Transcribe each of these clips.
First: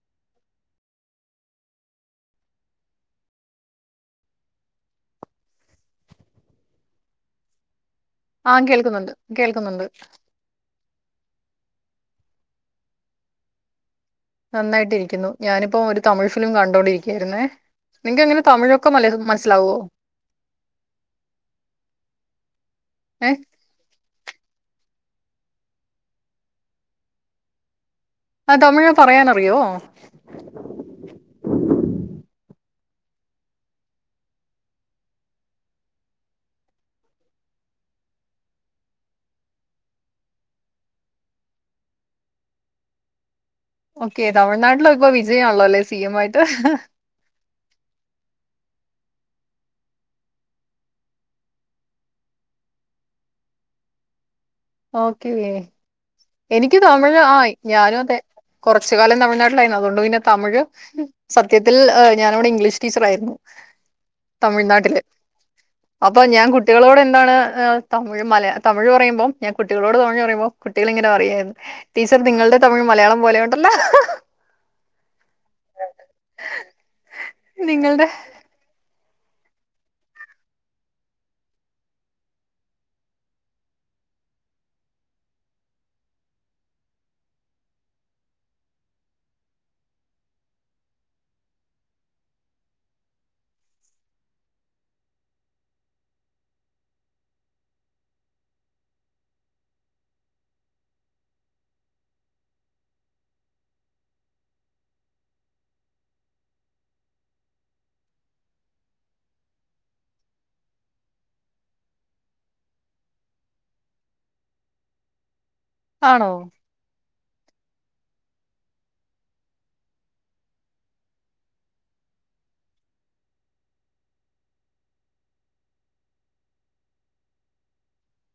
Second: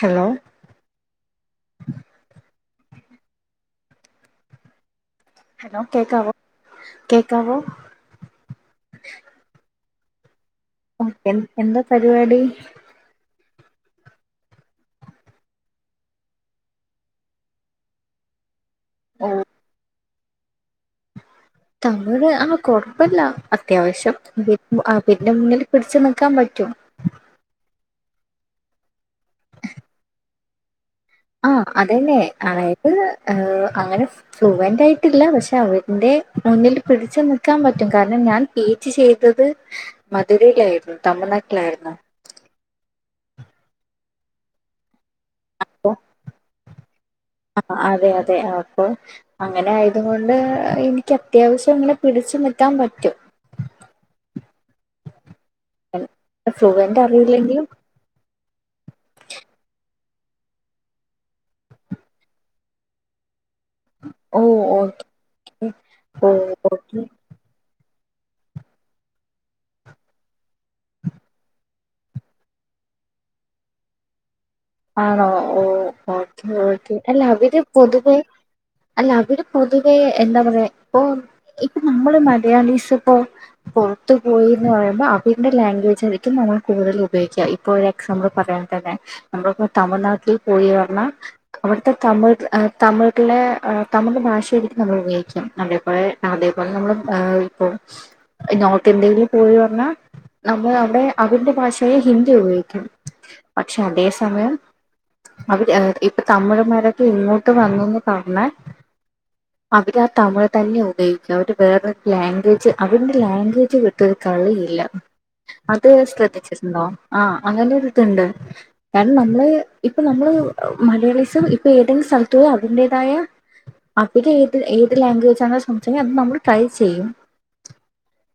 Hello hello കേക്കാവോ കേക്കാവോ ആഹ് കേൾക്കുന്നുണ്ട് കേൾക്കുന്നുണ്ട് ഓക്കേ എന്താ പരിപാടി നന്നായിട്ടിരിക്കുന്നു ഞാനിപ്പോം ഒരു തമിഴ് ഫിലിം കണ്ടുകൊണ്ടിരിക്കുകയായിരുന്നേ നിങ്ങ അങ്ങനെ തമിഴൊ ഒക്കെ ഓ വല്ലേരുക്കും മനസ്സിലാവോ തമിഴ് ആഹ് കൊഴപ്പില്ല ഏഹ് അത്യാവശ്യം പിന്നെ നിന്റെ മുന്നിൽ പിടിച്ചു നിൽക്കാൻ പറ്റും ആ തമിഴെ പറയാനറിയോ ആ അതെന്നെ അതായത് അങ്ങനെ ഫ്ളുവന്റ് ആയിട്ടില്ല പക്ഷെ അവന്റെ മുന്നിൽ പിടിച്ച് നിൽക്കാൻ പറ്റും കാരണം ഞാൻ പീജിചെയ്തത് മധുരയിലായിരുന്നു തമിഴ്നാട്ടിലാരുയിന്നു ഓക്കെ തമിഴ്നാട്ടിലോ ഇപ്പൊ വിജയം ആണല്ലോ അല്ലെ സി എം ആയിട്ട് ആഹ് അതെ അതെ ആപ്പൊ അങ്ങനെ ആയത് കൊണ്ട് എനിക്ക് അത്യാവശ്യം ങ്ങനെ പിടിച്ചു നിക്കാൻ പറ്റും [inaudible] ഓക്കെ വേ ഉ [inaudible] എനിക്ക് തമിഴ് ആയി ഞാനും അതെ കൊറച്ച് കാലം തമിഴ്നാട്ടിലായിരുന്നു അതുകൊണ്ട് പിന്നെ തമിഴ് സത്യത്തിൽ ഞാനവിടെ ഇംഗ്ലീഷ് ടീച്ചർ ആയിരുന്നു ഓ ഓ തമിഴ്നാട്ടില് അപ്പൊ ഓ ഞാൻ കുട്ടികളോട് ഓക്കെ എന്താണ് ഏഹ് തമി മലയാ തമിഴ് പറയുമ്പോ ഞാൻ കുട്ടികളോട് തമിഴ് പറയുമ്പോ കുട്ടികള് ഇങ്ങനെ പറിയായിരുന്നു ടീച്ചർ നിങ്ങളുടെ തമിഴ് മലയാളം പോലെയുണ്ടല്ലോ ആണോ ഓഹ് ഓക്കെ ഓക്കെ അല്ല അവര് നിങ്ങളുടെ പൊതുവേ അല്ല അവർ പൊതുവെ എന്താ പറയാ ഇപ്പൊ ഇപ്പൊ നമ്മള് മലയാളീസ് ഇപ്പോ പൊറത്തു പോയി എന്ന് പറയുമ്പോൾ അതിന്റെ ലാംഗ്വേജ് ആരിക്കും നമ്മൾ കൂടുതൽ ഉപയോഗിക്കുക ഇപ്പൊ എക്സാമ്പിൾ പറയാൻ തന്നെ നമ്മളിപ്പോ തമിൾനാട്ടിൽ പോയി ന്ന് പറഞ്ഞൽ അവിടുത്തെ തമിഴ് തമിഴിലെ തമിഴ് ഭാഷ ഏയിരിക്കും നമ്മൾ ഉപയോഗിക്ക നമ്മേപലെ അതേപോലെ നമ്മള് ഇപ്പൊ നോർത്ത് ഇന്ത്യൽ പോയി വന്നാ നമ്മൾ അവിടെ അവരുടെ ഭാഷയെ ഹിന്ദി ഉപയോഗിക്കണം പക്ഷെ അതേ സമയം അവര് ഇപ്പൊ തമിഴുമാരൊക്കെ ഇങ്ങോട്ട് വന്നുന്ന് പറഞ്ഞാൽ അവര് ആ തമിഴ് തന്നെ ഉപയോഗിക്കുക അവര് വേറൊരു ലാംഗ്വേജ് അവരുന്റെ ലാംഗ്വേജ് വിട്ട ട്ട് ഒരു കളിയില്ല അത് ആണോ ശ്രദ്ധിച്ചിട്ടുണ്ടോ ആഹ് അങ്ങനെ ഇരിതുണ്ട് കാരണം നമ്മള് ഇപ്പ നമ്മള് മലയാളിസം ഇപ്പൊ ഏതെങ്കിലും സ്ഥലത്ത് പോയാ അതിന്റേതായ അപ്പൊർത്ത് ഏത് ഏത് ലാംഗ്വേജ് ആണോ ചോദിച്ചത് അത് നമ്മൾ ട്രൈ ചെയ്യും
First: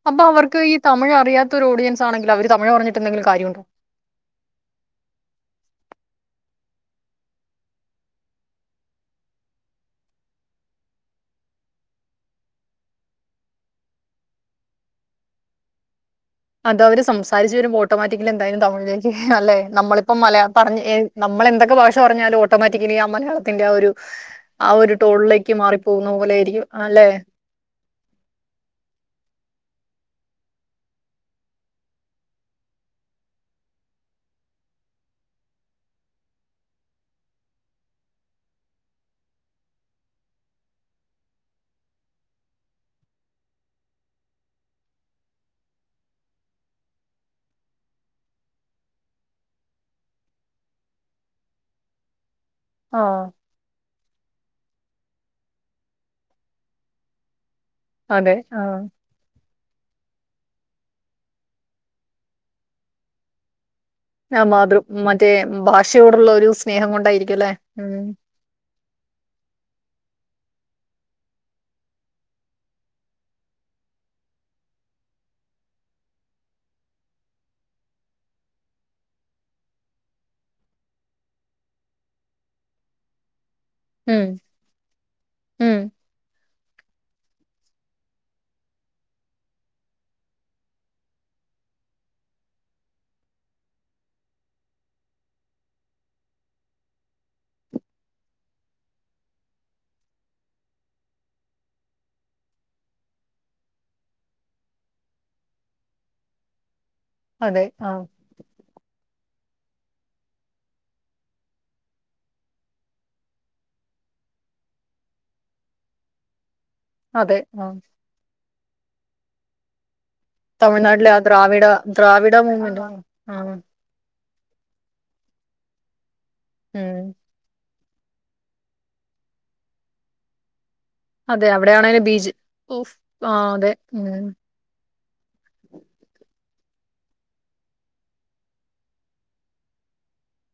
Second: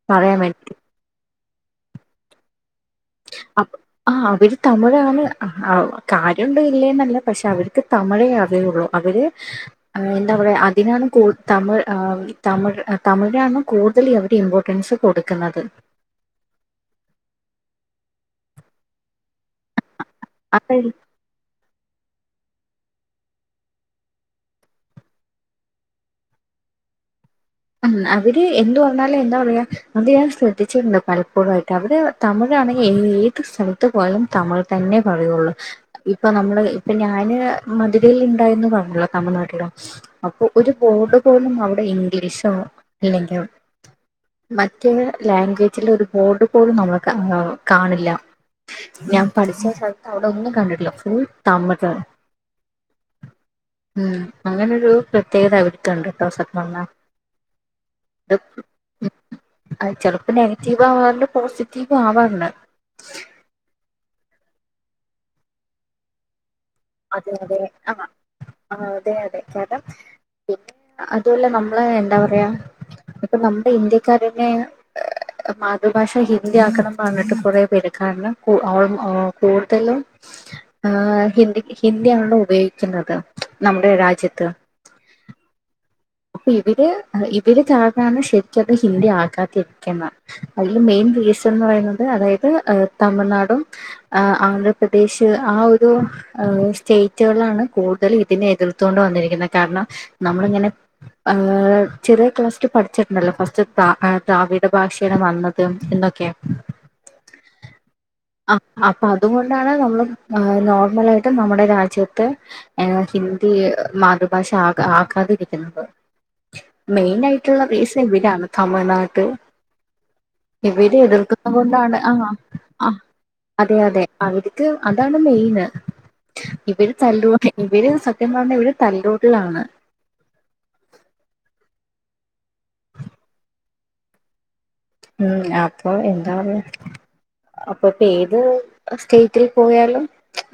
അപ്പൊ പറയാൻ അവർക്ക് ഈ വേണ്ടി തമിഴ് അറിയാത്തരു ഓഡിയൻസ് ആണങ്കിൽ അവര് തമിഴ് പറഞ്ഞിട്ടന്തെകിലും കാര്യണ്ടോ ആഹ് അവര് തമിഴാണ് ആഹ് കാര്യണ്ടോ ഇല്ലേന്നല്ല പക്ഷെ അവർക്ക് തമിഴേ അറിയുള്ളൂ അവര് ഏഹ് എന്താ പറയാ അതിനാണ് കൂടു തമിഴ് ആഹ് തമിഴ് തമിഴാണ് കൂടുതൽ അവരുടെ ഇമ്പോർട്ടൻസ് കൊടുക്കുന്നത് അത് അവര് സംസാരിച്ചു വരുമ്പോ ഓട്ടോമാറ്റിക്കലി എന്തായാലും തമിഴിലേക്ക് അല്ലേ നമ്മളിപ്പം മലയാളം അപ്പ പറഞ്ഞ് ഏഹ് നമ്മൾ എന്തൊക്കെ ഭാഷ പറഞ്ഞാലും ഓട്ടോമാറ്റിക്കലി ആ മലയാളത്തിന്റെ ആ ഒരു ആഹ് ഒരു ടോളിലേക്ക് മാറി പോകുന്ന പോലെ ആയിരിക്കും അല്ലെ ഉം അവര് എന്ത് പറഞ്ഞാലും എന്താ പറയാ അത് ഞാൻ ശ്രദ്ധിച്ചിട്ടുണ്ട് പലപ്പോഴായിട്ട് അവര് തമിഴാണെങ്കിൽ ഏത് സ്ഥലത്ത് പോയാലും തമിഴ് തന്നെ പറയുള്ളു ഇപ്പൊ നമ്മള് ഇപ്പൊ ഞാന് മധുരയിൽ ഉണ്ടായിന്ന് പറഞ്ഞല്ലോ തമിഴ്നാട്ടിൽ അപ്പൊ ഒരു ബോർഡ് പോലും അവിടെ ഇംഗ്ലീഷോ അല്ലെങ്കോ മറ്റേ ലോഗ്വേജില് ഒരു ബോർഡ് പോലും നമ്മൾ കാ കാണില്ല ഞാൻ പഠിച്ച സ്ഥലത്ത് അവിടെ ഒന്നും കണ്ടിട്ടില്ല ഫുൾ തമിഴ് ആഹ് ഉം അങ്ങനൊരു പ്രത്യേകത അവർക്കുണ്ട് കേട്ടോ സത്യം പറഞ്ഞാൽ അതെ ആഹ് അത് ചെലപ്പോ നെഗറ്റീവ് ആവാറുണ്ട് പോസിറ്റീവ് ആവാറുണ്ട് ആഹ് മാതൃ മറ്റേ ഭാഷയോടുള്ള ഒരു സ്നേഹം കൊണ്ടായിരിക്കും അല്ലേ ഉം ആഹ് അതെ അതെ കാരണം പിന്നെ അതുപോലെ നമ്മള് എന്താ പറയാ ഇപ്പൊ നമ്മുടെ ഇന്ത്യക്കാരെന്നെ മാതൃഭാഷ ഹിന്ദി ആക്കണം പറഞ്ഞിട്ട് കുറെ പേര് കാരണം കൂ ഓൾമോ കൂടുതലും ആഹ് ഹിന്ദിക്ക് ഹിന്ദി ആണല്ലോ ഉപയോഗിക്കുന്നത് നമ്മുടെ ഉം രാജ്യത്ത് ഉം അപ്പൊ ഇവര് ഇവര് കാരണാണ് ശരിക്കത് ഹിന്ദി ആക്കാതിരിക്കുന്ന. അയ്ല് മെയിൻ റീസൺ ന്ന് പറയ്ന്നത് അതായത് എഹ് തമിഴ്നാടും ആഹ് ആന്ധ്രപ്രദേശ് ആ ഒരു ഏഹ് സ്റ്റേറ്റുകളാണ് കൂടുതലും ഇതിനെ എതിർത്തുകൊണ്ട് വന്നിരിക്കുന്നെ. കാരണം നമ്മളിങ്ങനെ ഏഹ് ചെറിയ ക്ലാസ്സിൽ പഠിച്ചിട്ടുണ്ടല്ലോ ഫസ്റ്റ് ത ദ്രാവിഡ ഭാഷയാണ് വന്നതും എന്നൊക്കെ അതെ ആഹ്. ആഹ്. അപ്പൊ അതുകൊണ്ടാണ് നമ്മൾ നോർമലായിട്ടും നമ്മുടെ രാജ്യത്ത് ഏഹ് ഹിന്ദി മാതൃഭാഷ ആകാ ആക്കാതിരി ക്ക്ന്നത്. മെയിൻ അതെ ആയിട്ടുള്ള ആഹ് റീസൺ ഇവരാണ് തമിഴ്നാട് ഇവര് തമിഴ്നാട്ടിലെ ആ എതിർക്കുന്ന ദ്രാവിഡ കൊണ്ടാണ് ആഹ് ദ്രാവിഡ മൂവ്മെന്റ് ആഹ് ആഹ് അതെ അതെ. അവർക്ക് അതാണ് മെയിന് ഇവര് ഉം തല്ലൂട്ടി ഇവര് സത്യം പറഞ്ഞ ഇവര് തല്ലൂട്ടികളാണ്. അതെ അവിടെയാണയ്ന് ബീജ് ആഹ് അതെ ഉം ഉം അപ്പം എന്താ പറയാ അപ്പൊ ഇപ്പൊ ഏത് സ്റ്റേറ്റിൽ പോയാലും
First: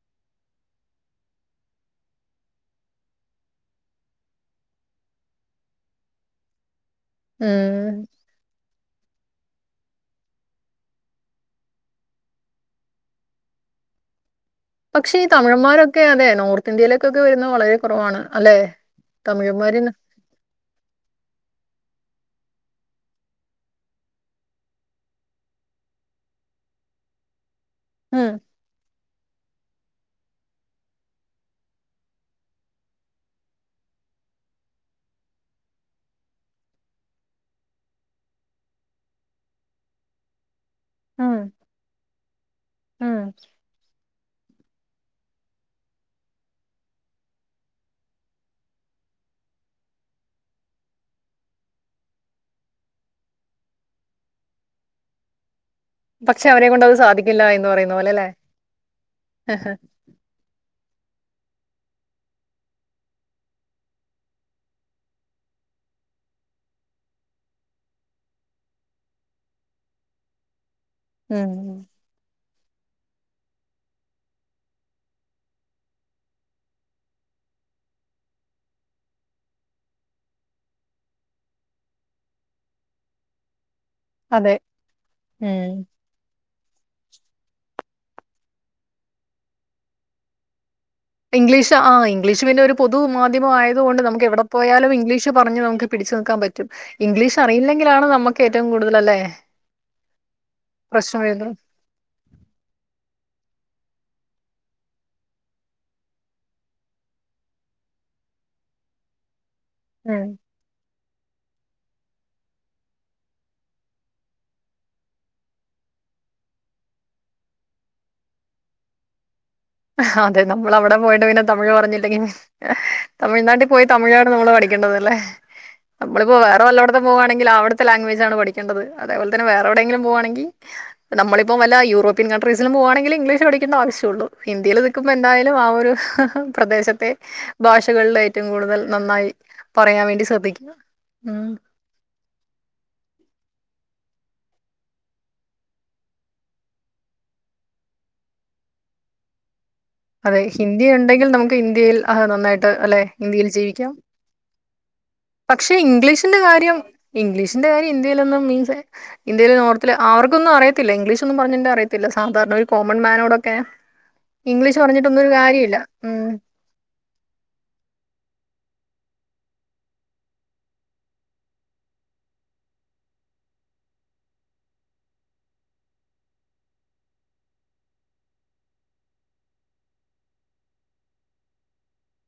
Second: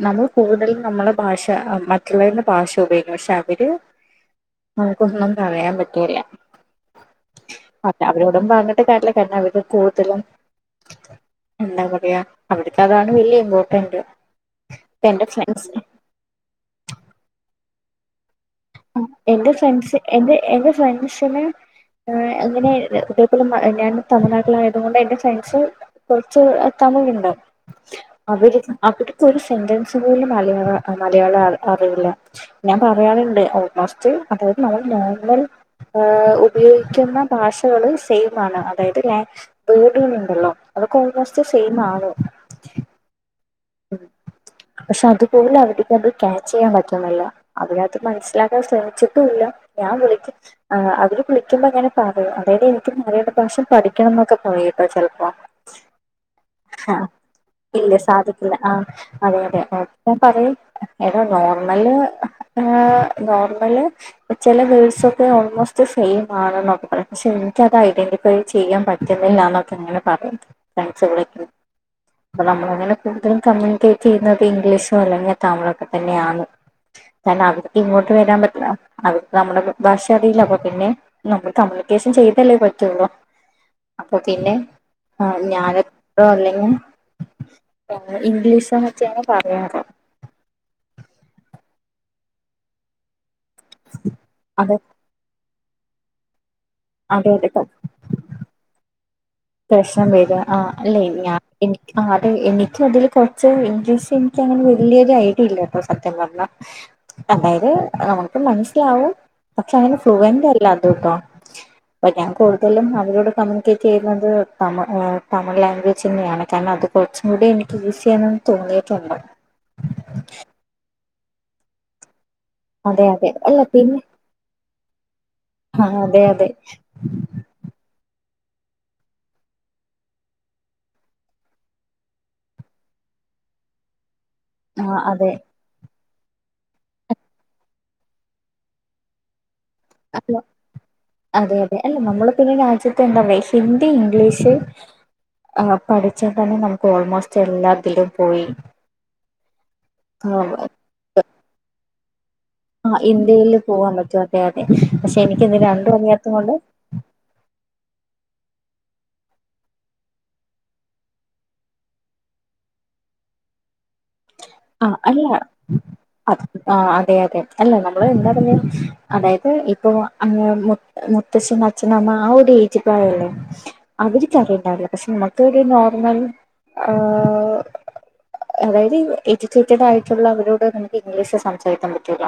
നമ്മൾ കൂടുതലും നമ്മളെ ഭാഷ മറ്റുള്ളവരുടെ ഭാഷ ഉപയോഗിക്കും. പക്ഷെ അവര് നമുകൊന്നും പറയാൻ പറ്റൂല. ഉം പർഞാ അവരോടും പറഞ്ഞിട്ട് കാര്യല്ല. പിന്നെ അവര് കൂട്തലും എന്താ പറയാ അവർക്കതാണ് വലിയ ഇമ്പോർട്ടന്റ്. പക്ഷേ ഈ എന്റെ ഫ്രണ്ട്സ് തമിഴൻമാരൊക്കെ അതെ നോർത്ത് ഇന്ത്യയിലേക്കൊക്കെ വരുന്നത് വളരെ കുറവാണ് അല്ലെ. ആഹ്. എന്റെ തമിഴന്മാരിന്ന് ഫ്രണ്ട്സ് എന്റെ എന്റെ ഫ്രണ്ട്സിന് ഏഹ് അങ്ങനെ ഇത് ഇതേപോലെ മ ഞാൻ തമിഴ്നാട്ടിൽ ആയതുകൊണ്ട് എന്റെ ഫ്രണ്ട്സ് കൊറച്ച് തമിഴുണ്ട്. ഉം അവര് അവിട്ക്കൊരു സെന്റൻസ് പോലും മലയാള മലയാളം അറിയൂല്ല. ഞാൻ പറയാറ്ണ്ട് ഓൾമോസ്റ്റ് അതായത് നമ്മൾ നോർമൽ ഏഹ് ഉപയോഗിക്കുന്ന ഭാഷകൾ സെയിമാണ്. അതായത് ലാ വേർഡുകൾ ണ്ടല്ലോ അതൊക്കെ ഉം ഓൾമോസ്റ്റ് സെയിം ആണ്. ഉം. ഉം പക്ഷെ അതുപോലു അവര്ക്കത് ക്യാച്ച് ചെയ്യാൻ പറ്റ്ണില്ല. അതിനകത്ത് മനസ്സിലാക്കാൻ ശ്രമിച്ചിട്ടൂല്ല ഞാൻ വിളിച്ചി ആഹ് അവര് വിളിക്കുമ്പെങ്ങനെ പറയും അതായത് എനിക്ക് മലയാള ഭാഷ പഠിക്കണംന്നൊക്കെ പറയുട്ടൊ ചെലപ്പം. [inaudible] പക്ഷെ അവരെ കൊണ്ടത് സാധിക്കില്ല എന്ന് പറയുന്ന പോലെ അല്ലെ. സാധിക്കില്ല ആഹ് അതെയതെ. അപ്പൊ അപ്പോ പറയും ഏടാ നോർമല് ഏഹ് നോർമല് ചെല വേർഡ്സൊക്കെ ഓൾമോസ്റ്റ് സെയിം ആണ് ന്നൊക്കെ പറയും. പക്ഷെ ഇന്ക്കത് അയ്ഡന്റിഫൈ ചെയ്യാൻ പ റ്റുന്നില്ലാ ന്നൊക്കെ ങ്ങനെ പറയും. ഫ്രണ്ട്‌സുകളൊക്കെയ്. ഉം അപ്പം നമ്മളിങ്ങനെ കൂടുതലും കമ്മ്യൂണിക്കേറ്റെയ്യുന്നത് ഇംഗ്ലീഷൊ അല്ലെങ്കി തമിളൊക്കെ തന്നെയാണ്. കാരണം അവർക്കിങ്ങോട്ട് വരാൻ പറ്റില്ല അവർക്ക് നമ്മുടെ ഭ ഭാഷ അറിയില്ല. അപ്പൊ പിന്നെ നമ്മള് കമ്മ്യൂണിക്കേഷൻ ചെയ്തല്ലേ പറ്റുള്ളൂ. അപ്പൊ പിന്നെ അതെ ഏഹ് ഉം ഞാന് [unintelligible] അല്ലെങ്കി തമിഴ് ഇംഗ്ലീഷോ മറ്റേയാണ് പറയാറ്. ഇംഗ്ലീഷാ ആഹ് ഇംഗ്ലീഷ് പിന്നൊരു പൊതു മാധ്യമമായതുകൊണ്ട് നമുക്കെവിടെ അത് പോയാലും ഇംഗ്ലീഷ് പറഞ്ഞു നമുക്ക് പിടിച്ചു നൽക്കാൻ പറ്റും അതെ ഇംഗ്ലീഷ് അതെ അറിയില്ലെങ്കിലാണ് നമുക്ക് ഏറ്റവും കൂടുതൽ അല്ലേ പ്രശ്നം വരാ ആഹ് അല്ലെ പ്രശ്നം ഞാൻ വരുന്നത് എ ആഹ് അതെ എനിക്കതില് കൊറച്ച് ഇംഗ്ലീഷെനിക്കങ്ങനെ വെല്ല്യൊരു ഐഡിയ ഇല്ലട്ടോ സത്യം പറഞ്ഞാ അതായത് നമുക്ക് മനസ്സിലാവും പക്ഷങ്ങനെ ഉം ഫ്ലുവന്റല്ല [unintelligible] ഞാൻ കൂടുതലും അവരോട് കമ്മ്യൂണിക്കേറ്റ് ചെയ്യുന്ന ത് തമ ഏഹ് തമിഴ് ലാംഗ്വേജന്നെയാണ് കാരണം അത് കൊറച്ചും കൂടിയെനിക്ക് ഈസിയണെന്ന് തോന്നിയിട്ടുണ്ട് അതെ നമ്മളവിടെ പോയിട്ട് പിന്നെ തമിഴ് പറഞ്ഞില്ലെങ്കിൽ അതെ അതെ അല്ല തമിഴ്നാട്ടി പോയി പിന്നെ തമിഴ് നമ്മള് പഠിക്കേണ്ടതല്ലേ ആ അതെ നമ്മളിപ്പോ അതെ വേറെ വല്ലേട് ത്തും പോവാണെങ്കിൽ അവിടുത്തെ ലാഗ്വേജാണ് പഠിക്കേണ്ടത് അതേ പോൽതന്നെ വേറെ എവിടെയെങ്കിലും പോവാണെങ്കി നമ്മളിപ്പം വല്ല യൂറോപ്യൻ കൺട്രീസിലും പോവാണെങ്കില് ഇഗ്ലീഷ് പഠിക്കേണ്ട ആവശ്യുള്ളു ഹിന്ദിയില് ആ അതെ നിക്കുമ്പെന്തായാലും ആ ഒരു പ്രദേശത്തെ ഭാഷകളിലേറ്റവും കൂടുതൽ നന്നായി പറയാൻ വേണ്ടി ശ്രദ്ധിക്കുക [unintelligible] ഉം അതെ അല്ല നമ്മള് പിന്നെ രാജ്യത്ത് എന്താറയാ ഹിന്ദി ഇംഗ്ലീഷ് ആഹ് പഠിച്ചാതന്നെ നമുക്ക് ഓൾമോസ്റ്റ് എല്ലാത്തിലും പോയി അതെ ഹിന്ദിയുണ്ടെങ്കിൽ നമുക്ക് ഇന്ത്യയിൽ അഹാ നന്നായിട്ട് അല്ലെ ഇന്ത്യയിൽ ജീവിക്കാം അതെയതെ പഷെയെനിക്കത്‌ പക്ഷെ രണ്ടും അറിയാത്ത ഇംഗ്ലീഷിന്റെ കൊണ്ട് കാര്യം ഇംഗ്ലീഷിന്റെ കാര്യ ഇന്ത്യയിൽ നിന്നും മീൽസെ ഇന്ത്യയിൽ നോർത്തില് അവർക്കൊന്നും അറിയത്തില്ല ഇംഗ്ലീഷൊന്നും പറഞ്ഞ അറിയത്തില്ല സാധാരണ ഒരു കോമൺമാനോടൊക്കെ [inaudible] ഇംഗ്ലീഷ് പറഞ്ഞിട്ടൊന്നൊരു കാര്യല്ല ഉം ആഹ് അതെയതെ അല്ല നമ്മള് എന്താ പറഞ്ഞ അതായത് ഇപ്പൊ ആ മു മുത്തശ്ശൻ, അച്ഛനമ്മ ആ ഒരു ഏജ് പ്രായുല്ലേ അവർക്കറിയണ്ടാവില്ല പഷെ നമുക്കൊര് നോർമൽ ആഹ് അതായത് എ ജുക്കേറ്റഡായിട്ടുള്ളവരോട് നമുക്ക് ഇംഗ്ലീഷ് സംസാരിക്കാൻ പറ്റൂല്ല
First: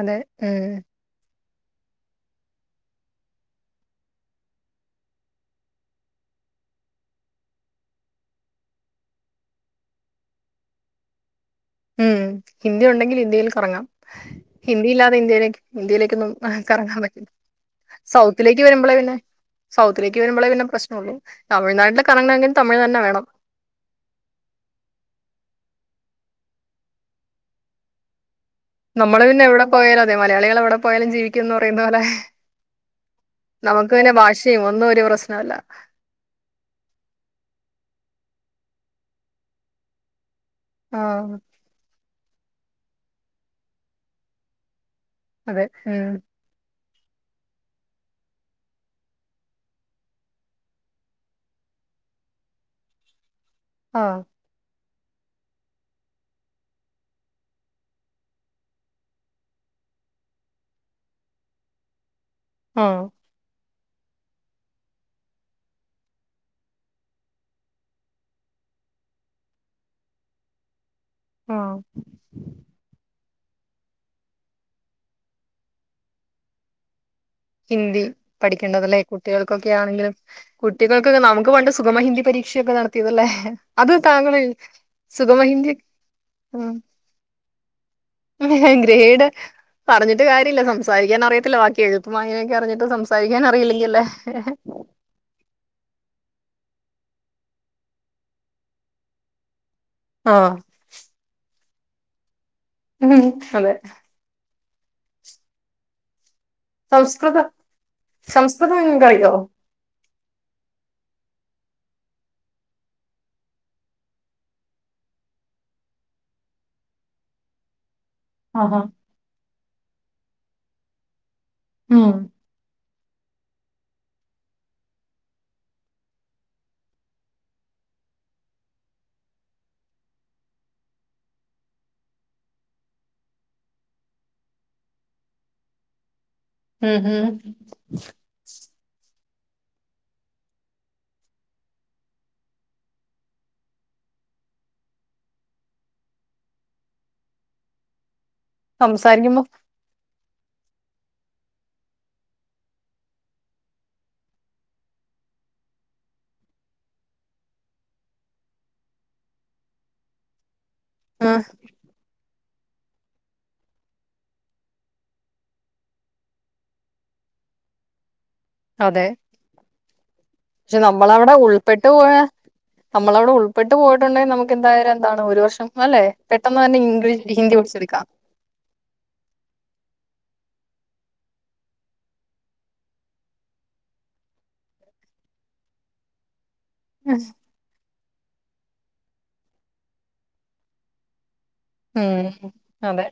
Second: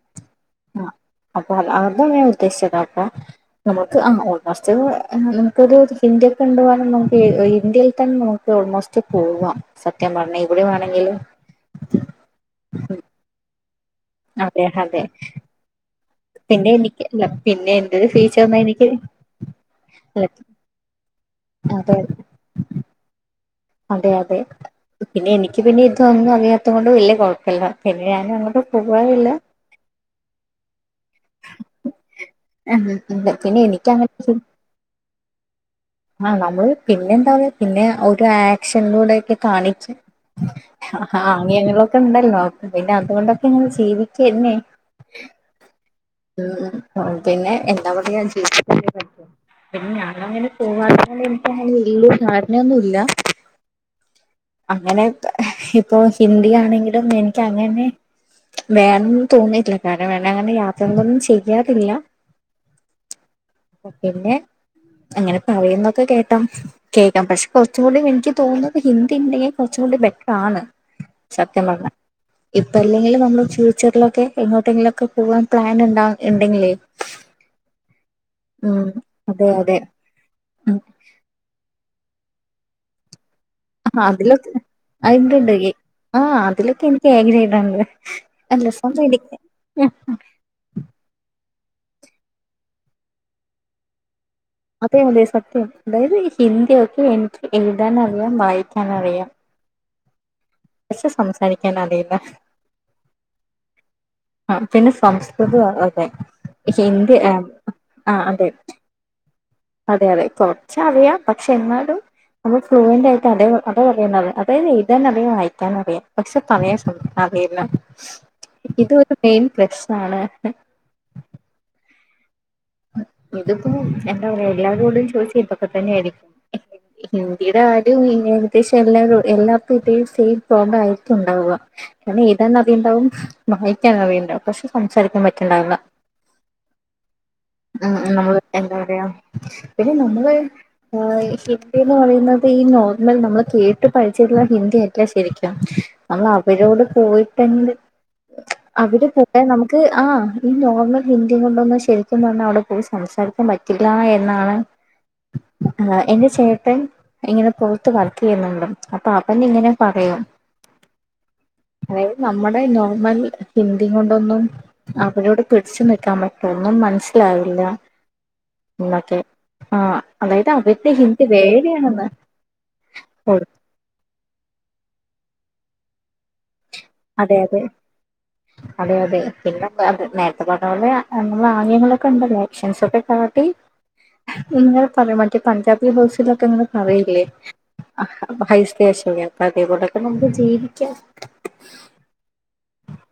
അതെ ഏഹ് അ അപ്പൊ അ അതാ ഞാൻ ഉദ്ദേശിച്ചതപ്പൊ നമുക്ക് ആഹ് ഓൾമോസ്റ്റ് ഏഹ് നമുക്കൊരു ഇന്ത്യക്കെ കണ്ടു പോകാന നമുക്ക് ഇന്ത്യയിൽ തന്നെ ഓൾമോസ്റ്റ് പോവാം സത്യം പറഞ്ഞ എവിടെ വേണെങ്കിലും ഉം ഹിന്ദിയുണ്ടെങ്കിലിന്ത്യയിൽ കറങ്ങാം അതെ ഹിന്ദി അതെ ഇല്ലാതെ ഇന്ത്യയിലേക്ക് ഇന്ത്യയിലേക്ക് ക്കൊന്നും പിന്നെ കറങ്ങാൻ എനിക്ക് അല്ല പറ്റില്ല പിന്നെ എന്റെ ഒരു ഫീച്ചർന്ന് സൗത്തിലേക്ക് എനിക്ക് വരുമ്പള പിന്നെ സൗത്തിലേക്ക് വര്മ്പളേ പിന്നെ പ്രശ്നുള്ളൂ അതെ തമിഴ്നാട്ടില് കറങ്ങണെങ്കി തമിഴ് തന്നെ വേണം അതെയതെ പിന്നെ എനിക്ക് പിന്നെ ഇതൊന്നും അറിയാത്ത കൊണ്ട് വല്യ കൊഴപ്പില്ല പിന്നെ ഞാനങ്ങോട്ടും നമ്മള് പിന്നെ എവിടെ പ്പോയാലും അതെ മലയാളികൾ എവിടെ പ്പോയാലും ജീവിക്കും എന്ന് പറയുന്നത് പോലെ എന്താ പിന്നെ എനിക്ക് നമുക്ക് പിന്നെ ഭാഷയും ഒന്നും ഒരു പ്രശ്നവല്ല ആഹ് നമ്മള് പിന്നെ എന്താവ പിന്നെ ഒരു ആക്ഷനിലൂടെ ഒക്കെ കാണിച്ച് ആഹ് ആഗ്യങ്ങളൊക്കെ ഉണ്ടല്ലോ പിന്നെ അതുകൊണ്ടൊക്കെ ങ്ങനെ ജീവിക്കന്നെ അതെ ഉം ഉം ഉം അപ്പ പിന്നെ എന്താ പറയാ ജീവിച്ചല്ലേ പറ്റൂ പിന്നെ ഞാനങ്ങനെ പോവാതിരിക്കാൻ എനിക്ക് അങ്ങനെ വല്യ കാരണം ഒന്നുല്ല ആഹ് അങ്ങനെ ഇപ്പൊ ഹിന്ദി ആണെങ്കിലും എനക്ക് അങ്ങനെ വേണന്ന് തോന്നിയിട്ടില്ല കാരണം വേണം അങ്ങനെ യാത്രകളൊന്നും ചെയ്യാതില്ല ആഹ് പിന്നെ അങ്ങനെ പറയുന്നൊക്കെ കേട്ടാ മതി കേൾക്കാം പക്ഷെ കുറച്ചും കൂടി എനിക്ക് തോന്നുന്നത് ഹിന്ദി ഉണ്ടെങ്കിൽ കുറച്ചും കൂടി ബെറ്റർ ആണ് സത്യം ആഹ് പറഞ്ഞാൽ ഇപ്പൊ അല്ലെങ്കിലും നമ്മള് ഫ്യൂച്ചറിലൊക്കെ എങ്ങോട്ടെങ്കിലൊക്കെ പോവാൻ പ്ലാൻ ഉണ്ടാ ഉണ്ടെങ്കിലേ ഹിന്ദി ഉം പഠിക്കേണ്ടതല്ലേ അതെ കുട്ടികൾക്കൊക്കെ അതെ ആണെങ്കിലും ഉം കുട്ടികൾക്കൊക്കെ നമുക്ക് പണ്ട് സുഖമ ഹിന്ദി പരീക്ഷയൊക്കെ നടത്തിയതല്ലേ അത് താങ്കൾ അതിലൊക്കെ എഴുതി ആ ഇണ്ട്ണ്ട് സുഖമഹിന്ദി ആഹ് അതിലൊക്കെ എനിക്ക് എ ഗ്രേഡ് ഉണ്ട് അല്ല സുഗമഹിന്ദി ഗ്രേഡ് പറഞ്ഞിട്ട് സംസാരിക്കാൻ അറിയത്തില്ല ബാക്കി എഴുത്തും അങ്ങനൊക്കെ അറിഞ്ഞിട്ട് സംസാരിക്കാൻ അറിയില്ലെങ്കിൽ അല്ലേ അതെ അതെ സത്യം അതായത് ഹിന്ദിയൊക്കെ എനിക്ക് എഴുതാൻ അറിയാം വായിക്കാൻ അറിയാം ആഹ് പക്ഷെ സംസാരിക്കാൻ അറിയില്ല ഉം അതെ ആഹ് പിന്നെ സംസ്കൃതം അതെ ഹിന്ദി സംസ്കൃതം ആഹ് അതെ [unintelligible] അതെ അതെ കൊറച്ച് അറിയാം പക്ഷെ എന്നാലും അത് ഫ്ലുവന്റ് ആയിട്ട് അതെ അതത് പറയുന്നത് അതായത് എഴുതാനറിയാം വായിക്കാൻ അറിയാം പക്ഷെ പറയാൻ സംശ അറിയില്ല ആഹാ ഇതൊരു മെയിൻ പ്രശ്നമാണ് മ് ഇതിപ്പോ എന്താ പറയാ എല്ലാരും കൂടി ചോയ്സ് ഇതൊക്കെ തന്നെ ആയിരിക്കും ഇന്ത്യയുടെ ആരും ഏകദേശം എല്ലാ എല്ലാർക്കും ഇതേ സെയിം പ്രോബ്ലം ആയിരിക്കും ഉണ്ടാവുകാ കാരണം എഴുതാൻ അറിയുണ്ടാവും വായിക്കാൻ അറിയുണ്ടാവും പക്ഷെ സംസാരിക്കാൻ പറ്റുണ്ടാവില്ല ഉംഹ് ഉം ഉം നമ്മള് എന്താ പറയാ പിന്നെ നമ്മള് ഹിന്ദി എന്ന് പറയുന്നത് ഈ നോർമൽ നമ്മൾ കേട്ട് പഠിച്ചിരുന്ന ഹിന്ദി അല്ല ശെരിക്കും നമ്മൾ അവരോട് പോയിട്ടുണ്ട് അവിടെ പോയാ സംസാരിക്കുമ്പോ നമുക്ക് ആഹ് ഈ നോർമൽ ഹിന്ദി കൊണ്ടന്നും ശെ പറഞ്ഞാ അവിടെ പോയി സംസാരിക്കാൻ പറ്റില്ല എന്നാണ് ആഹ് എന്റെ ചേട്ടൻ ഇങ്ങനെ പോയിട്ട് വർക്ക് ചെയ്യുന്നുണ്ട് അപ്പൊ അവൻ ഇങ്ങനെ പറയും ഉം അതായത് നമ്മുടെ നോർമൽ ഹിന്ദി കൊണ്ടൊന്നും അവരോട് പിടിച്ചു നിക്കാൻ പറ്റോ ഒന്നും മനസ്സിലാവില്ല അതെ എന്നൊക്കെ ആഹ് അതായത് അവരുടെ ഹിന്ദി വേറെയാണെന്ന് നമ്മള് അവിടെ ഓ, ഉൾപ്പെട്ട് പോയിട്ടുണ്ടെങ്കിൽ നമുക്ക് എന്തായാലും എന്താണ് ഒരു വർഷം അല്ലെ പെട്ടെന്ന് തന്നെ ഇംഗ്ലീഷ് അതെ ഹിന്ദി അതെ പഠിച്ചെടുക്കാം അതെ അതെ പിന്നെ അത് നേരത്തെ പറഞ്ഞ പോലെ എന്നുള്ള ആഗ്യങ്ങളൊക്കെ ഉണ്ടല്ലോ ആക്ഷൻസ് ഒക്കെ കാട്ടി ഇങ്ങനെ പറയാ മറ്റേ പഞ്ചാബി ഹൗസിലൊക്കെ ഇങ്ങനെ പറയില്ലേ ഹരീശ്രീയശോകൻ അപ്പൊ അതേപോലൊക്കെ നമുക്ക് ജീവിക്കാം ഉം അതെ